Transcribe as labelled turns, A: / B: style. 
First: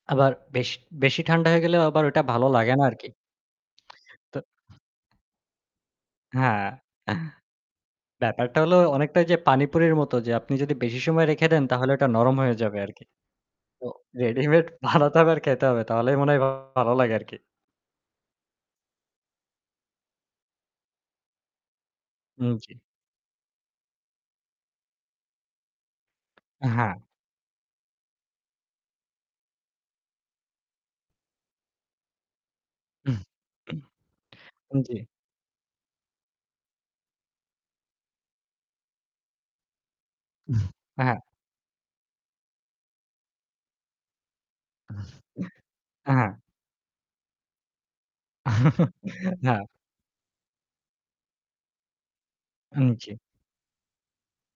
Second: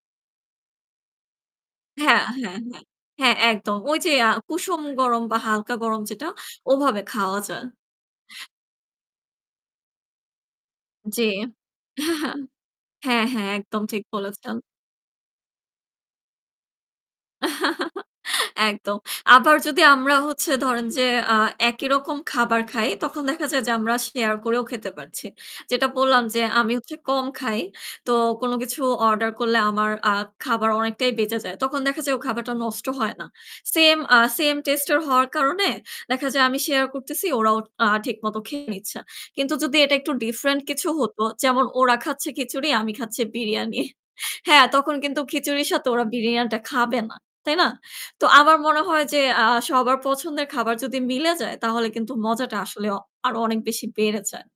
A: আবার বেশ, বেশি ঠান্ডা হয়ে গেলেও আবার
B: হ্যাঁ,
A: ওইটা ভালো
B: হ্যাঁ,
A: লাগে
B: হ্যাঁ,
A: না আর কি।
B: হ্যাঁ, একদম। ওই যে আ
A: তো
B: কুসুম গরম বা হালকা গরম যেটা,
A: হ্যাঁ। অ্যা
B: ওভাবে খাওয়া যায়।
A: ব্যাপারটা হলো অনেকটা যে পানিপুরির মতো যে আপনি যদি বেশি
B: জি।
A: সময় রেখে দেন তাহলে ওটা নরম হয়ে যাবে আরকি।
B: হ্যাঁ, হ্যাঁ, একদম
A: তো
B: ঠিক বলেছেন।
A: ready-made বানাতে হবে আর খেতে হবে তাহলেই মনে হয় ভালো লাগে আর কি।
B: একদম। আবার যদি আমরা হচ্ছে ধরেন যে আ একই রকম
A: উম
B: খাবার
A: জি।
B: খাই, তখন দেখা যায় যে আমরা share করেও খেতে পারছি। যেটা বললাম যে
A: অ্যা
B: আমি
A: হ্যাঁ।
B: হচ্ছে কম খাই। তো কোন কিছু order করলে আমার আ খাবার অনেকটাই বেঁচে যায়। তখন দেখা যায় ও খাবারটা নষ্ট হয় না। Same আ same
A: উম
B: taste এর
A: জি।
B: হওয়ার কারণে দেখা যায় আমি share করতেছি, ওরাও আ ঠিকমতো খেয়ে নিচ্ছে। কিন্তু যদি এটা একটু different কিছু
A: অ্যা হ্যাঁ।
B: হতো, যেমন ওরা খাচ্ছে খিচুড়ি, আমি খাচ্ছি বিরিয়ানি। হ্যাঁ, তখন কিন্তু খিচুড়ির সাথে ওরা
A: অ্যা হ্যাঁ।
B: বিরিয়ানিটা খাবে না, তাই না? তো আমার মনে হয় যে আ
A: হ্যাঁ।
B: সবার পছন্দের খাবার যদি মিলে যায় তাহলে কিন্তু মজাটা
A: উম
B: আসলে অ
A: জি।
B: আরো অনেক বেশি বেড়ে যায়।